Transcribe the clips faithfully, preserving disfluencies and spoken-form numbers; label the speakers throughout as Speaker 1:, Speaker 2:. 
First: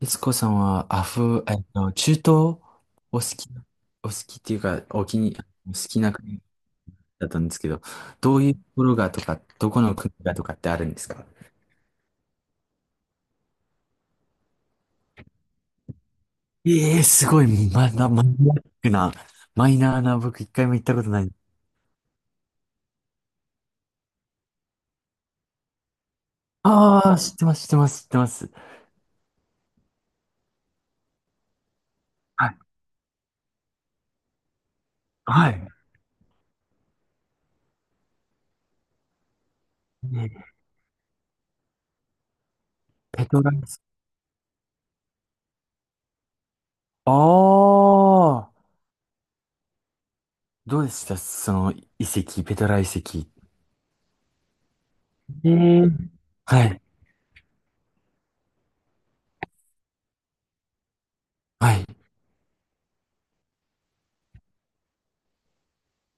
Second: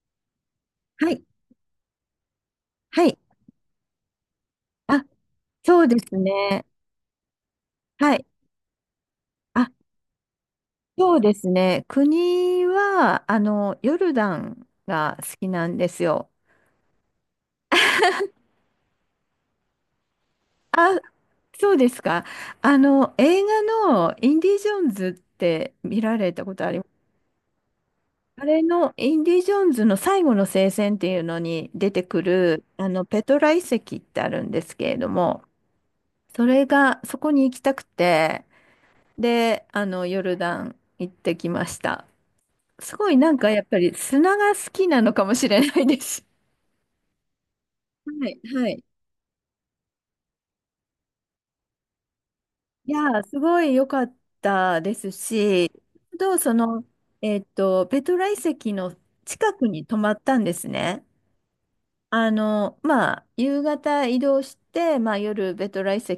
Speaker 1: 悦子さんはア
Speaker 2: はい。
Speaker 1: フ、えっと、中東お
Speaker 2: はい。
Speaker 1: 好き、お好きっていうか、
Speaker 2: あ、
Speaker 1: お気に、好
Speaker 2: そうで
Speaker 1: きな
Speaker 2: す
Speaker 1: 国
Speaker 2: ね。
Speaker 1: だったんですけど、
Speaker 2: はい。
Speaker 1: どういうところがとか、
Speaker 2: あ、
Speaker 1: どこの国がとかってあるんです
Speaker 2: そう
Speaker 1: か？
Speaker 2: ですね。国は、あの、ヨルダンが好きなんですよ。
Speaker 1: ええー、すごい。まだマニアックな、マイナーな。僕一回も行った
Speaker 2: あ、
Speaker 1: ことない。
Speaker 2: そうですか。あの、映画のインディ・ジョーンズって見られたことありま
Speaker 1: あ
Speaker 2: す。
Speaker 1: あ、知ってます、知ってます、知ってま
Speaker 2: あ
Speaker 1: す。
Speaker 2: れのインディ・ジョーンズの最後の聖戦っていうのに出てく
Speaker 1: はい、
Speaker 2: る、あの、ペトラ遺跡ってあるんですけれども、
Speaker 1: はい。
Speaker 2: それが、そこに行きたくて、で、あの、ヨ
Speaker 1: ね、
Speaker 2: ルダン行ってきました。すごい
Speaker 1: ペ
Speaker 2: なん
Speaker 1: ト
Speaker 2: か
Speaker 1: ラ遺
Speaker 2: やっ
Speaker 1: 跡。
Speaker 2: ぱり砂が好きなのかもしれないです。
Speaker 1: あ
Speaker 2: はい、
Speaker 1: あ、
Speaker 2: はい。
Speaker 1: どうでしたその遺跡、ペトラ遺
Speaker 2: いやー、
Speaker 1: 跡？
Speaker 2: すごい良かったです
Speaker 1: え
Speaker 2: し、
Speaker 1: え、
Speaker 2: あとそ
Speaker 1: はい、
Speaker 2: の、えっと、ペトラ遺跡の近くに泊まったんですね。
Speaker 1: はい、
Speaker 2: あの、まあ、夕方移動して、まあ、夜、ベトラ遺跡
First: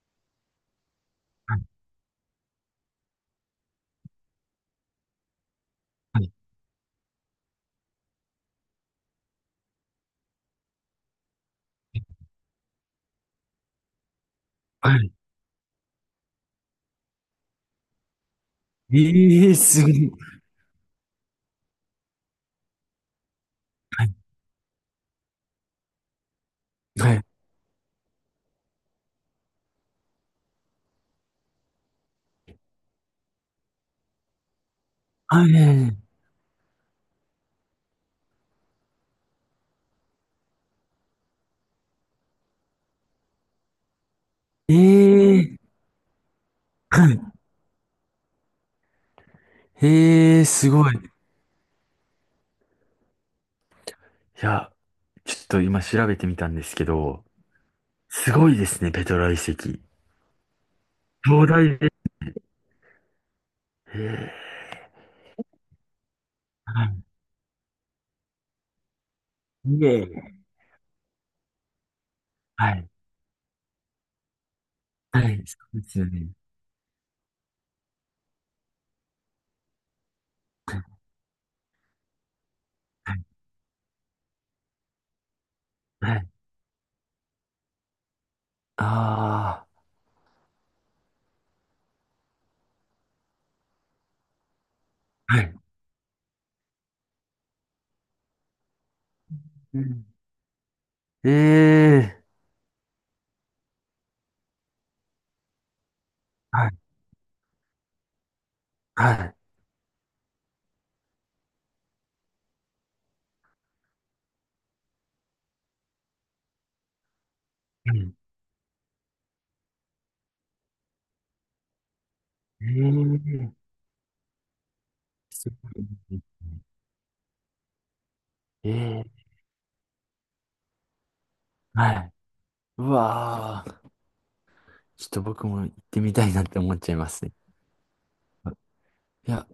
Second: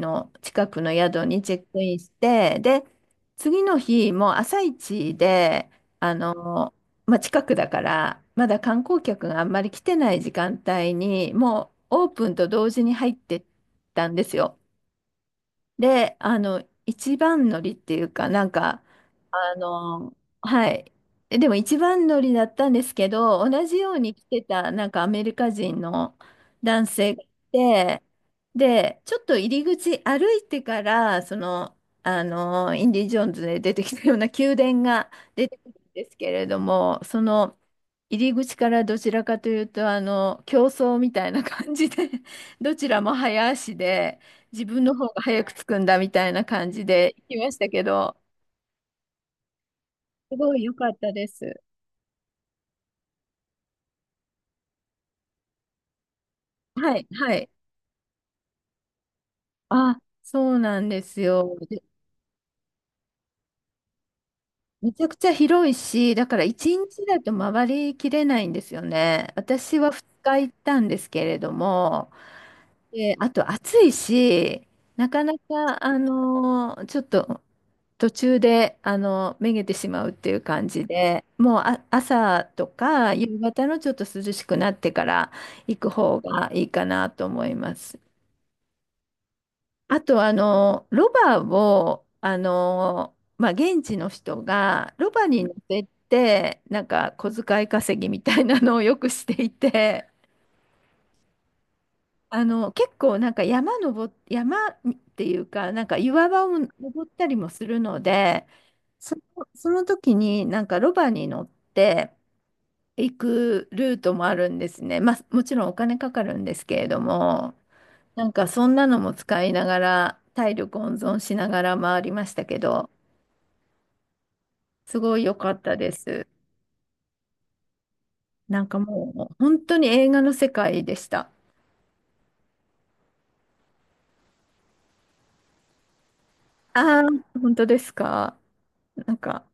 Speaker 2: の近くの宿にチェックインして、で、次の日、もう朝一で、あ
Speaker 1: はい、
Speaker 2: の、まあ、近くだから、まだ観光客があんまり来てない時間帯に、もうオープンと同時に入ってったんですよ。
Speaker 1: はい。
Speaker 2: で、あの、一番乗りっていうか、なんか、
Speaker 1: ええ
Speaker 2: あ
Speaker 1: ー、すごい。
Speaker 2: の、はい。えでも一番乗りだったんですけど、同じように来てた、なんかアメリカ人の男性
Speaker 1: は
Speaker 2: が
Speaker 1: い。
Speaker 2: いて、で、ちょっと入り口歩いてから、その、あの、インディ・ジョーンズで出てきたような宮殿が
Speaker 1: は
Speaker 2: 出てくるん
Speaker 1: い。
Speaker 2: ですけれども、その、入り口からどちらかというと、あの、競争みたいな感じで、どちらも早足で、自分の方が早く
Speaker 1: ええ、
Speaker 2: 着くんだみたいな感じ
Speaker 1: は
Speaker 2: で
Speaker 1: い。
Speaker 2: 行きましたけど、す
Speaker 1: ええ、
Speaker 2: ごい
Speaker 1: す
Speaker 2: 良か
Speaker 1: ごい。
Speaker 2: っ
Speaker 1: い
Speaker 2: たです。
Speaker 1: や、ちょっと今調べてみたんですけ
Speaker 2: はい、
Speaker 1: ど、
Speaker 2: はい。
Speaker 1: すごいですね、ペトラ遺跡。
Speaker 2: あ、そうなんです
Speaker 1: 壮
Speaker 2: よ。
Speaker 1: 大
Speaker 2: で、
Speaker 1: で。ええ、
Speaker 2: めちゃくちゃ広いし、だから一
Speaker 1: はい。
Speaker 2: 日だと回りきれないんですよね。私
Speaker 1: い
Speaker 2: は
Speaker 1: えい
Speaker 2: 2
Speaker 1: え、
Speaker 2: 日行ったんですけれども、
Speaker 1: はい。
Speaker 2: で、あと暑いし、なか
Speaker 1: は
Speaker 2: な
Speaker 1: い。そう
Speaker 2: か、
Speaker 1: で
Speaker 2: あ
Speaker 1: すよね。
Speaker 2: のーちょっと途中で、あのめげてしまうっていう感
Speaker 1: は
Speaker 2: じ
Speaker 1: い。
Speaker 2: で、もうあ、朝とか
Speaker 1: はい。
Speaker 2: 夕方のちょっと涼しくなってから行く方がいいかなと思います。
Speaker 1: あ
Speaker 2: あと、あのロバを、あのまあ、現地の人がロバ
Speaker 1: あー、は
Speaker 2: に乗
Speaker 1: い。
Speaker 2: せて、なんか小遣い稼ぎみたいなのをよくしてい
Speaker 1: うん、
Speaker 2: て、
Speaker 1: ええ、
Speaker 2: あの、結構なんか山登っ、山っていうか、なんか岩場を
Speaker 1: はい。
Speaker 2: 登ったりもするので、
Speaker 1: は
Speaker 2: そ
Speaker 1: い。
Speaker 2: の、その時になんかロバに乗って行くルートもあるんですね。まあ、もちろんお金かかるんですけれども、
Speaker 1: うん、
Speaker 2: なんかそんなのも使いながら、体力温存しながら回りましたけど、
Speaker 1: ええ、
Speaker 2: すごい良か
Speaker 1: す
Speaker 2: っ
Speaker 1: ご
Speaker 2: たで
Speaker 1: い。
Speaker 2: す。なんか
Speaker 1: ええ、
Speaker 2: もう本当に映画の世界でした。
Speaker 1: はい。うわあ。ちょっと僕も行ってみたいなって思っちゃい
Speaker 2: あ
Speaker 1: ますね。
Speaker 2: あ、本当ですか。なん
Speaker 1: い
Speaker 2: か、
Speaker 1: や、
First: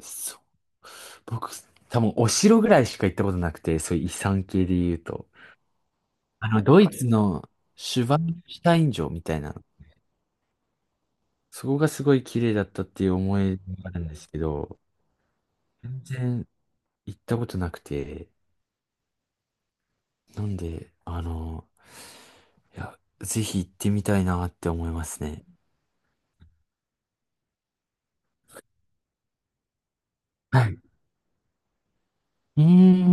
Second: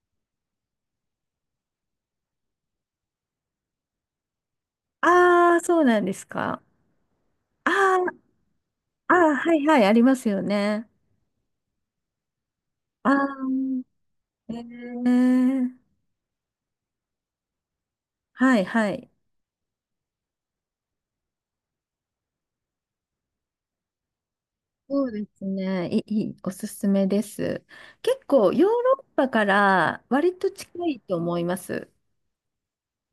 Speaker 1: そう。僕、多分お城ぐらいしか行ったことなくて、そういう遺産系で言うと。
Speaker 2: ああ、そうなんです
Speaker 1: あ
Speaker 2: か。
Speaker 1: の、ドイツのシュバ
Speaker 2: ああ。
Speaker 1: ンシュタイン城
Speaker 2: あ
Speaker 1: み
Speaker 2: あ、
Speaker 1: たい
Speaker 2: は
Speaker 1: な、
Speaker 2: いはい、ありますよね。
Speaker 1: そこがすごい綺麗だったってい
Speaker 2: あ
Speaker 1: う思いが
Speaker 2: あ、
Speaker 1: あるんですけ
Speaker 2: え
Speaker 1: ど、
Speaker 2: ー、
Speaker 1: 全然行ったことなくて、
Speaker 2: はいはい。
Speaker 1: なんで、あの、いや、ぜひ行ってみたいなって思い
Speaker 2: そ
Speaker 1: ま
Speaker 2: う
Speaker 1: す
Speaker 2: です
Speaker 1: ね。
Speaker 2: ね。いい、いいおすすめです。結構、ヨーロッパから割と
Speaker 1: は
Speaker 2: 近
Speaker 1: い。
Speaker 2: いと思います。
Speaker 1: うー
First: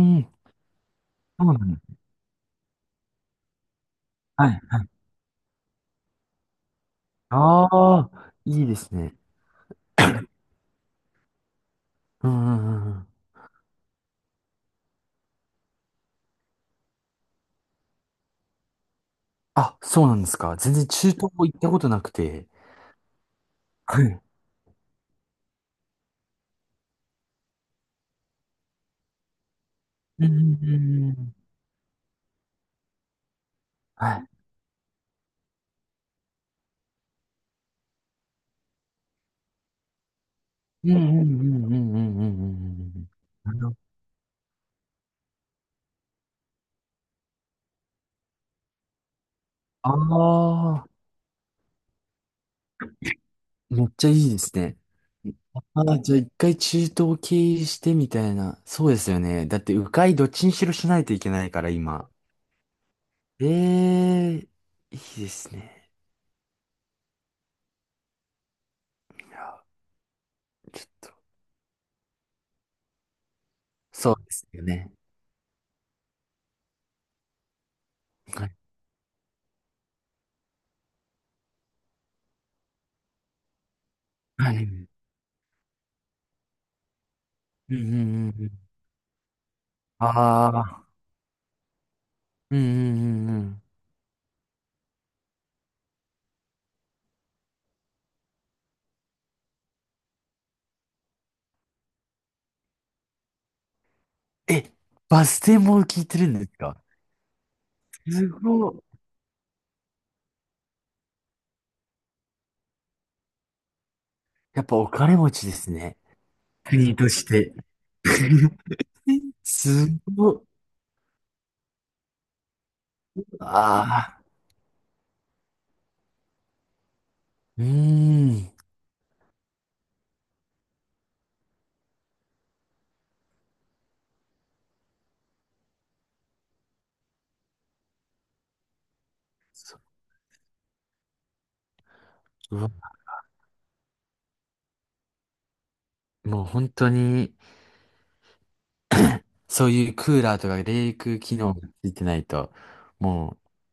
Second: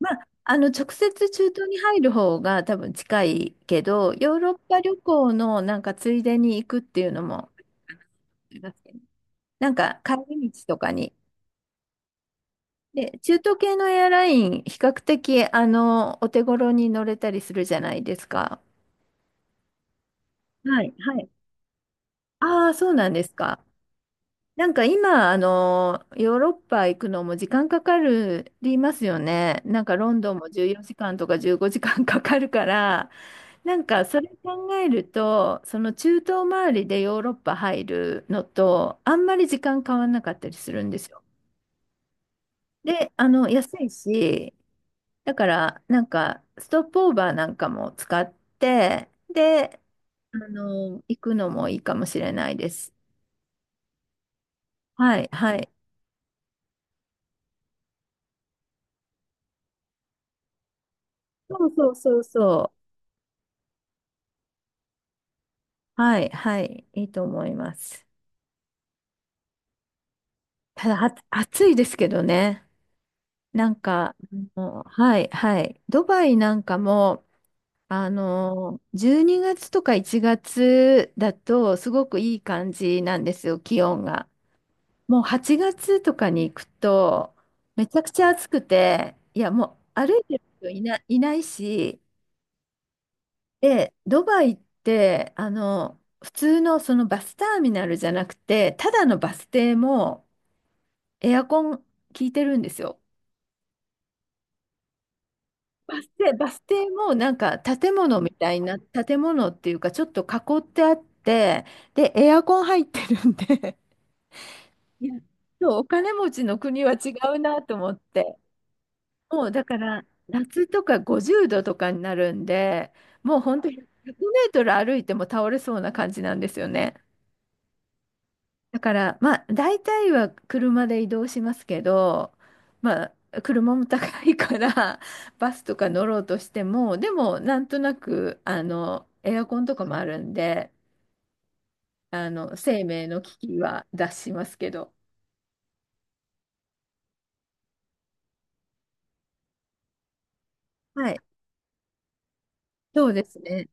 Speaker 2: まあ、あの、直接
Speaker 1: そ
Speaker 2: 中
Speaker 1: うな
Speaker 2: 東
Speaker 1: ん
Speaker 2: に
Speaker 1: だ。
Speaker 2: 入る方が多分近いけど、ヨー
Speaker 1: は
Speaker 2: ロッ
Speaker 1: い、は
Speaker 2: パ
Speaker 1: い。
Speaker 2: 旅行のなんかついでに行くっていうのも、
Speaker 1: ああ、いいですね。
Speaker 2: なんか帰り道とかに。
Speaker 1: うん、うん、うんうん。
Speaker 2: で、中東系のエアライン、比較的、あの、お手頃に乗れたりするじゃないですか。
Speaker 1: あ、そうなんですか。全
Speaker 2: は
Speaker 1: 然
Speaker 2: い、
Speaker 1: 中
Speaker 2: はい。
Speaker 1: 東も行ったことなくて。
Speaker 2: ああ、そうなんですか。
Speaker 1: はい。
Speaker 2: なんか今、あの、ヨーロッパ行くのも時間かかるりますよね。なんかロン
Speaker 1: う
Speaker 2: ドンも
Speaker 1: ん
Speaker 2: 14時
Speaker 1: う
Speaker 2: 間と
Speaker 1: ん、
Speaker 2: かじゅうごじかんかんかかるから、なんか
Speaker 1: は
Speaker 2: そ
Speaker 1: い。
Speaker 2: れ考えると、その中東周りでヨーロッパ入るのと、あんまり時間変わんなかったりする
Speaker 1: う
Speaker 2: ん
Speaker 1: ん
Speaker 2: で
Speaker 1: う
Speaker 2: すよ。
Speaker 1: んうんうんうんうんうんうんうん。
Speaker 2: で、あの、
Speaker 1: あの、
Speaker 2: 安いし、だからなんかストップオーバーなんかも使って、で、
Speaker 1: あ
Speaker 2: あ
Speaker 1: あ、
Speaker 2: の、行くのもいいかもしれないです。
Speaker 1: めっちゃいいですね。
Speaker 2: はい、はい。
Speaker 1: ああ、じゃあ一回中東経由してみたいな。そうですよね。だって迂回どっちにしろしないといけないか
Speaker 2: そ
Speaker 1: ら
Speaker 2: うそう
Speaker 1: 今。
Speaker 2: そうそ
Speaker 1: ええ、いいですね。
Speaker 2: う。はい、はい、いいと思います。
Speaker 1: いや、ちょ
Speaker 2: た
Speaker 1: っ
Speaker 2: だ、
Speaker 1: と。
Speaker 2: あ、暑いですけどね。なん
Speaker 1: そ
Speaker 2: か、
Speaker 1: うです
Speaker 2: あ
Speaker 1: よ
Speaker 2: の、
Speaker 1: ね。
Speaker 2: はい、はい。ドバイなんかも、あ
Speaker 1: はい。
Speaker 2: の、じゅうにがつとかいちがつだと、すごくいい感じなんですよ、気温が。
Speaker 1: はい。うん
Speaker 2: もうはちがつとかに行くと、
Speaker 1: うんう
Speaker 2: めちゃくち
Speaker 1: ん
Speaker 2: ゃ
Speaker 1: う
Speaker 2: 暑く
Speaker 1: ん。
Speaker 2: て、いや、もう歩いてる
Speaker 1: あ
Speaker 2: 人い
Speaker 1: あ。
Speaker 2: な、いないし、
Speaker 1: うんうんうんうん。
Speaker 2: で、ドバイって、あの、普通のそのバスターミナルじゃなくて、ただのバス停もエアコン効いてるんですよ。
Speaker 1: え、バス停も
Speaker 2: バ
Speaker 1: 聞い
Speaker 2: ス
Speaker 1: てる
Speaker 2: 停、
Speaker 1: んで
Speaker 2: バ
Speaker 1: す
Speaker 2: ス
Speaker 1: か？
Speaker 2: 停もなんか建物
Speaker 1: す
Speaker 2: みたい
Speaker 1: ご
Speaker 2: な、
Speaker 1: い。
Speaker 2: 建物っていうかちょっと囲ってあって、で、エアコン入ってるんで。
Speaker 1: やっぱお
Speaker 2: い
Speaker 1: 金
Speaker 2: や、
Speaker 1: 持ちで
Speaker 2: そ
Speaker 1: す
Speaker 2: う、お
Speaker 1: ね。
Speaker 2: 金持ちの国は
Speaker 1: 国と
Speaker 2: 違
Speaker 1: し
Speaker 2: う
Speaker 1: て。
Speaker 2: なと思って。もうだか
Speaker 1: す
Speaker 2: ら
Speaker 1: ごっ。
Speaker 2: 夏とかごじゅうどとかになるんで、もう本当に
Speaker 1: あ
Speaker 2: 100メ
Speaker 1: あ。
Speaker 2: ートル歩いても倒れそうな感じなんですよね。
Speaker 1: うーん。
Speaker 2: だから、まあ、大体は車で移動しますけど、まあ、車も高いから、バスとか乗ろうとしても、でも、なんとなく、あの、エアコンとかもあるんで、あの、
Speaker 1: うわ、
Speaker 2: 生命の危機は脱しますけど。
Speaker 1: もう本当に、そういうクーラーとか冷
Speaker 2: はい。
Speaker 1: 却機能がついてないと、
Speaker 2: そうで
Speaker 1: も
Speaker 2: す
Speaker 1: う
Speaker 2: ね。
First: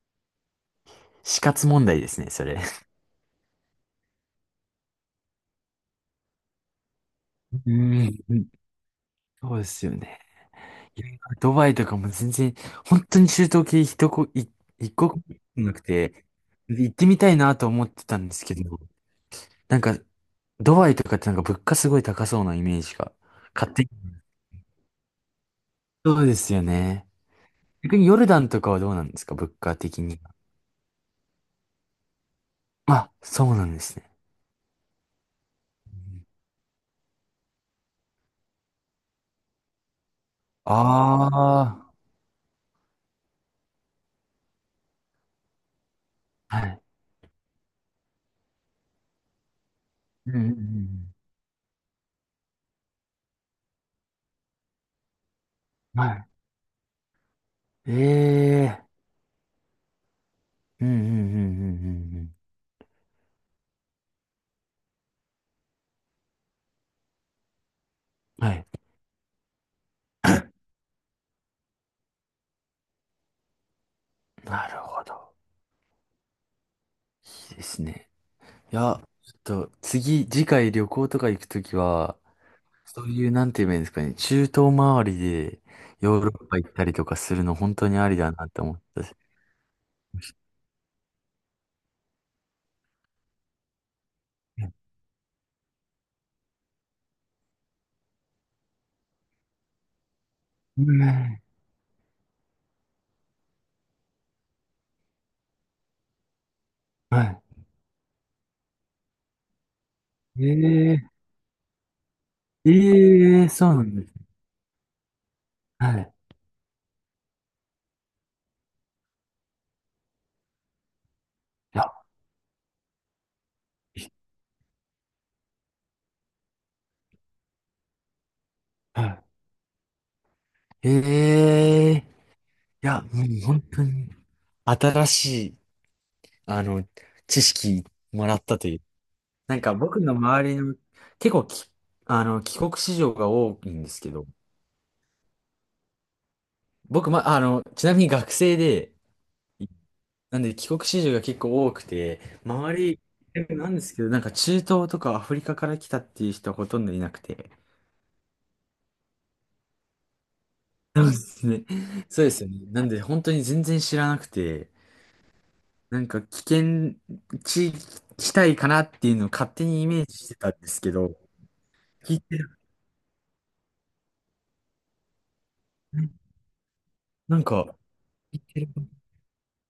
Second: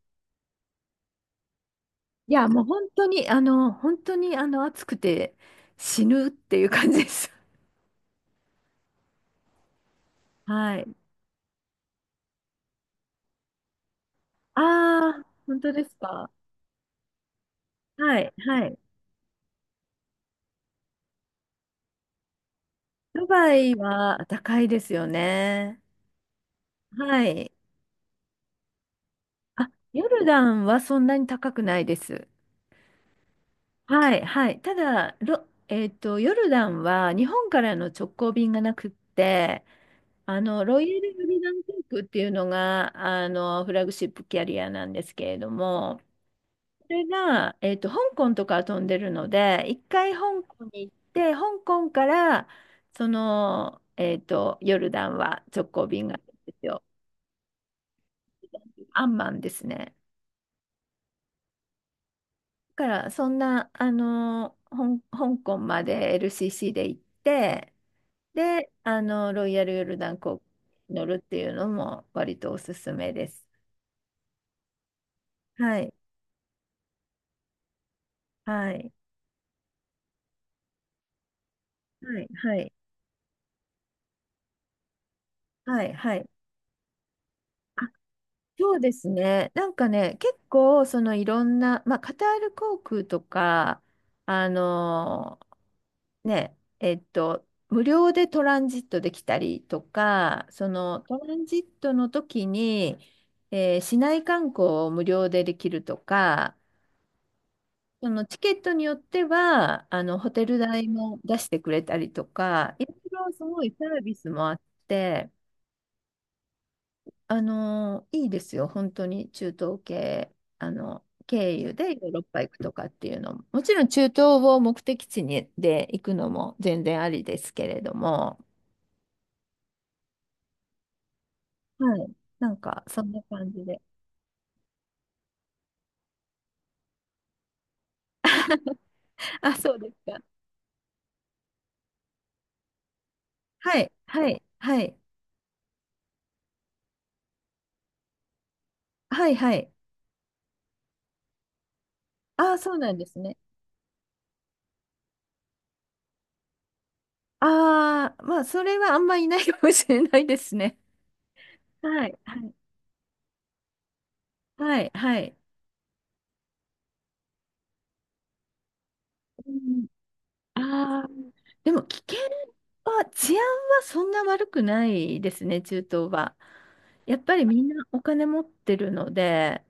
Speaker 1: 死活問題ですね、
Speaker 2: い
Speaker 1: そ
Speaker 2: や、
Speaker 1: れ。
Speaker 2: もう本当に、あの、本当に、あの、暑くて死ぬっていう感じです。
Speaker 1: うん。そうですよね。
Speaker 2: はい。
Speaker 1: いや、ドバイとかも全然、本当に中東系一こ、い一国
Speaker 2: ああ、本
Speaker 1: も
Speaker 2: 当
Speaker 1: なく
Speaker 2: です
Speaker 1: て、
Speaker 2: か。
Speaker 1: 行ってみたいなと思ってた
Speaker 2: は
Speaker 1: ん
Speaker 2: い、
Speaker 1: ですけ
Speaker 2: はい。
Speaker 1: ど、なんか、ドバイとかってなんか物価すごい高そうなイメージが、
Speaker 2: ドバ
Speaker 1: 勝
Speaker 2: イ
Speaker 1: 手に。
Speaker 2: は高いですよね。
Speaker 1: そうですよね。
Speaker 2: はい。
Speaker 1: 逆にヨルダンとかはどうなんですか物
Speaker 2: あ、
Speaker 1: 価的
Speaker 2: ヨ
Speaker 1: に
Speaker 2: ル
Speaker 1: は？
Speaker 2: ダンはそんなに高くないです。
Speaker 1: あ、そうなんですね。
Speaker 2: はい、はい。ただ、ロ、えっと、ヨルダンは日本からの直行便がなくって、あの、ロイヤルヨルダン航
Speaker 1: あ
Speaker 2: 空っていうのが、あの、フラグシップキャリアなんですけれども、
Speaker 1: あ、はい。
Speaker 2: それが、えっと、香港とか飛んでるので、一回
Speaker 1: うんう
Speaker 2: 香港に行っ
Speaker 1: んう
Speaker 2: て、香港から、その、えっと、ヨルダンは直行
Speaker 1: ん。
Speaker 2: 便があるん
Speaker 1: は
Speaker 2: ですよ。
Speaker 1: い。え
Speaker 2: ア
Speaker 1: え
Speaker 2: ンマンですね。
Speaker 1: ー、うんうんうんうんうんうん。
Speaker 2: だから、そんな、あの、ほん香港まで エルシーシー で行って、
Speaker 1: はい。
Speaker 2: で、あの、ロイヤルヨルダン航空に乗るっていうのも割とおすすめです。
Speaker 1: なるほど。
Speaker 2: はい、
Speaker 1: いいですね。
Speaker 2: は
Speaker 1: い
Speaker 2: い、
Speaker 1: や、ちょっと次、次回旅行とか行くときは、
Speaker 2: はい、はい、
Speaker 1: そういう、なんて言えばいいんですかね、中東周りで
Speaker 2: はい、は
Speaker 1: ヨー
Speaker 2: い。
Speaker 1: ロッパ行ったりとかするの本当
Speaker 2: あ、
Speaker 1: にありだなって思
Speaker 2: そう
Speaker 1: っ
Speaker 2: で
Speaker 1: た
Speaker 2: す
Speaker 1: し。
Speaker 2: ね。なんかね、結構、そのいろんな、まあ、カタール航空とか、あのね、えっと、無料でトランジットできたりとか、そ
Speaker 1: う
Speaker 2: のトラ
Speaker 1: ん。
Speaker 2: ンジットの時に、えー市内観光を無料でできるとか、
Speaker 1: はい。
Speaker 2: そのチケットによっては、あの、ホテル代
Speaker 1: ええ
Speaker 2: も出してくれたりと
Speaker 1: ー
Speaker 2: か、いろいろ
Speaker 1: え
Speaker 2: す
Speaker 1: えー、
Speaker 2: ご
Speaker 1: そ
Speaker 2: い
Speaker 1: うな
Speaker 2: サ
Speaker 1: ん
Speaker 2: ー
Speaker 1: で
Speaker 2: ビ
Speaker 1: すね。
Speaker 2: スもあって、
Speaker 1: はい。
Speaker 2: あの、いいですよ、本当に中東系、あの、経由
Speaker 1: いや、
Speaker 2: でヨーロッパ行くとかっていうのも、もちろん中東を目的地にで行くのも全然ありですけれども、
Speaker 1: はい。え
Speaker 2: は
Speaker 1: え、
Speaker 2: い。
Speaker 1: い
Speaker 2: なんか、そ
Speaker 1: や、
Speaker 2: んな
Speaker 1: もう
Speaker 2: 感
Speaker 1: 本
Speaker 2: じで。
Speaker 1: 当に新しい、あの、知識もらったとい う。
Speaker 2: あ、
Speaker 1: なんか
Speaker 2: そうです
Speaker 1: 僕の
Speaker 2: か。
Speaker 1: 周りの、結構き、あの、帰国子女が多い
Speaker 2: は
Speaker 1: んで
Speaker 2: い、
Speaker 1: すけど、
Speaker 2: はい、はい、
Speaker 1: 僕、ま、あの、ちなみに学生で、
Speaker 2: はい、はい。
Speaker 1: なんで帰国子女が結構多くて、
Speaker 2: ああ、そ
Speaker 1: 周
Speaker 2: うなん
Speaker 1: り、
Speaker 2: ですね。
Speaker 1: なんですけど、なんか中東とかアフリカから来たっていう人はほとんどいなくて。
Speaker 2: ああ、まあ、それはあんまいないかもしれないですね。
Speaker 1: そうですね。
Speaker 2: はい、
Speaker 1: そうで
Speaker 2: は
Speaker 1: すよ
Speaker 2: い、
Speaker 1: ね。なんで本当に全然知らなくて、
Speaker 2: はい、はい。
Speaker 1: なんか危険地地帯かなっていうのを勝
Speaker 2: う
Speaker 1: 手に
Speaker 2: ん、
Speaker 1: イメージしてたんですけ
Speaker 2: あ
Speaker 1: ど、
Speaker 2: あ、でも危
Speaker 1: 聞
Speaker 2: 険
Speaker 1: いてる。
Speaker 2: は、治安はそんな悪くないですね、中東は。やっぱ
Speaker 1: なん
Speaker 2: りみん
Speaker 1: か、
Speaker 2: なお金持ってるので、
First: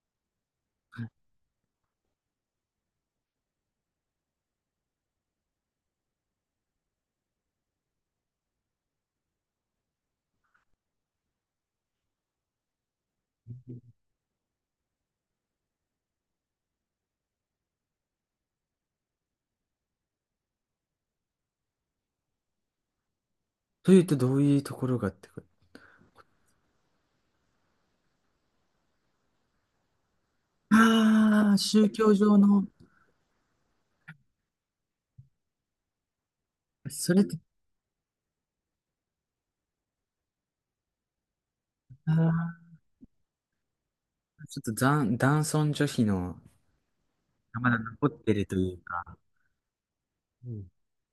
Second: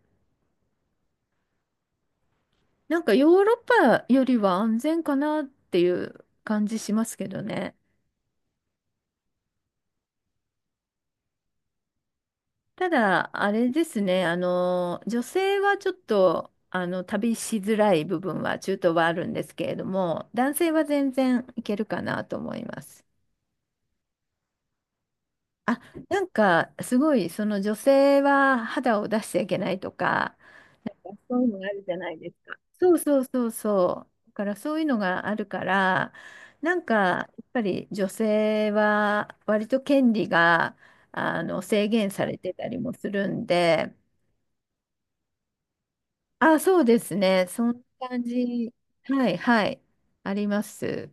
Speaker 2: なんかヨーロッパよりは安全かなっていう感じしますけどね。ただ、あれですね、あの、女性はちょっと、あの、旅しづらい部分は、中東はあるんですけれども、男性は全然いけるかなと思います。
Speaker 1: というとどういうところがってこと？
Speaker 2: あ、なんか、すごい、その女性は肌を出しちゃいけないとか、そういう
Speaker 1: ああー、
Speaker 2: のがある
Speaker 1: 宗
Speaker 2: じゃな
Speaker 1: 教
Speaker 2: いです
Speaker 1: 上
Speaker 2: か。
Speaker 1: の、
Speaker 2: そうそうそうそう。だからそういうのがあるから、なんか、
Speaker 1: それっ
Speaker 2: や
Speaker 1: て、
Speaker 2: っぱり女性は割と権利が、あの、制限
Speaker 1: あ
Speaker 2: されてた
Speaker 1: あ、
Speaker 2: りもするんで、
Speaker 1: ちょっと残、男尊女卑の、
Speaker 2: あ、そうですね。そ
Speaker 1: ま
Speaker 2: ん
Speaker 1: だ残
Speaker 2: な
Speaker 1: っ
Speaker 2: 感
Speaker 1: てるとい
Speaker 2: じ。
Speaker 1: うか、
Speaker 2: はい、はい。あり
Speaker 1: う
Speaker 2: ま
Speaker 1: ん、
Speaker 2: す。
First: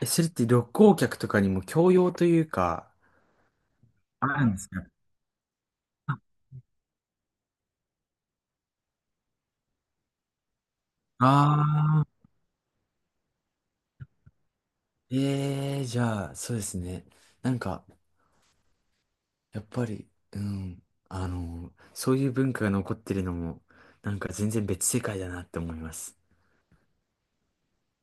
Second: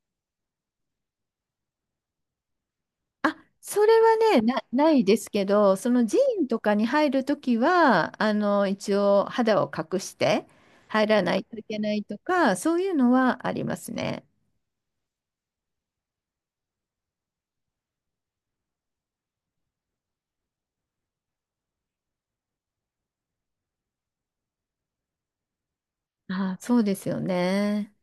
Speaker 1: え、それって旅行客とかにも教養というか、
Speaker 2: あ、それは
Speaker 1: あ
Speaker 2: ね、
Speaker 1: るんで
Speaker 2: な、
Speaker 1: すか？
Speaker 2: ないですけど、その
Speaker 1: あ
Speaker 2: 寺院とかに入るときは、あの、一応肌を隠して入らないといけない
Speaker 1: あ
Speaker 2: とか、そういうのはありますね。
Speaker 1: ー、ええー、じゃあ、そうですね。なんか、やっぱり、うん、あの、そういう文化が残ってるのも、なんか全然別世界だなって思います。
Speaker 2: あ、そうですよね。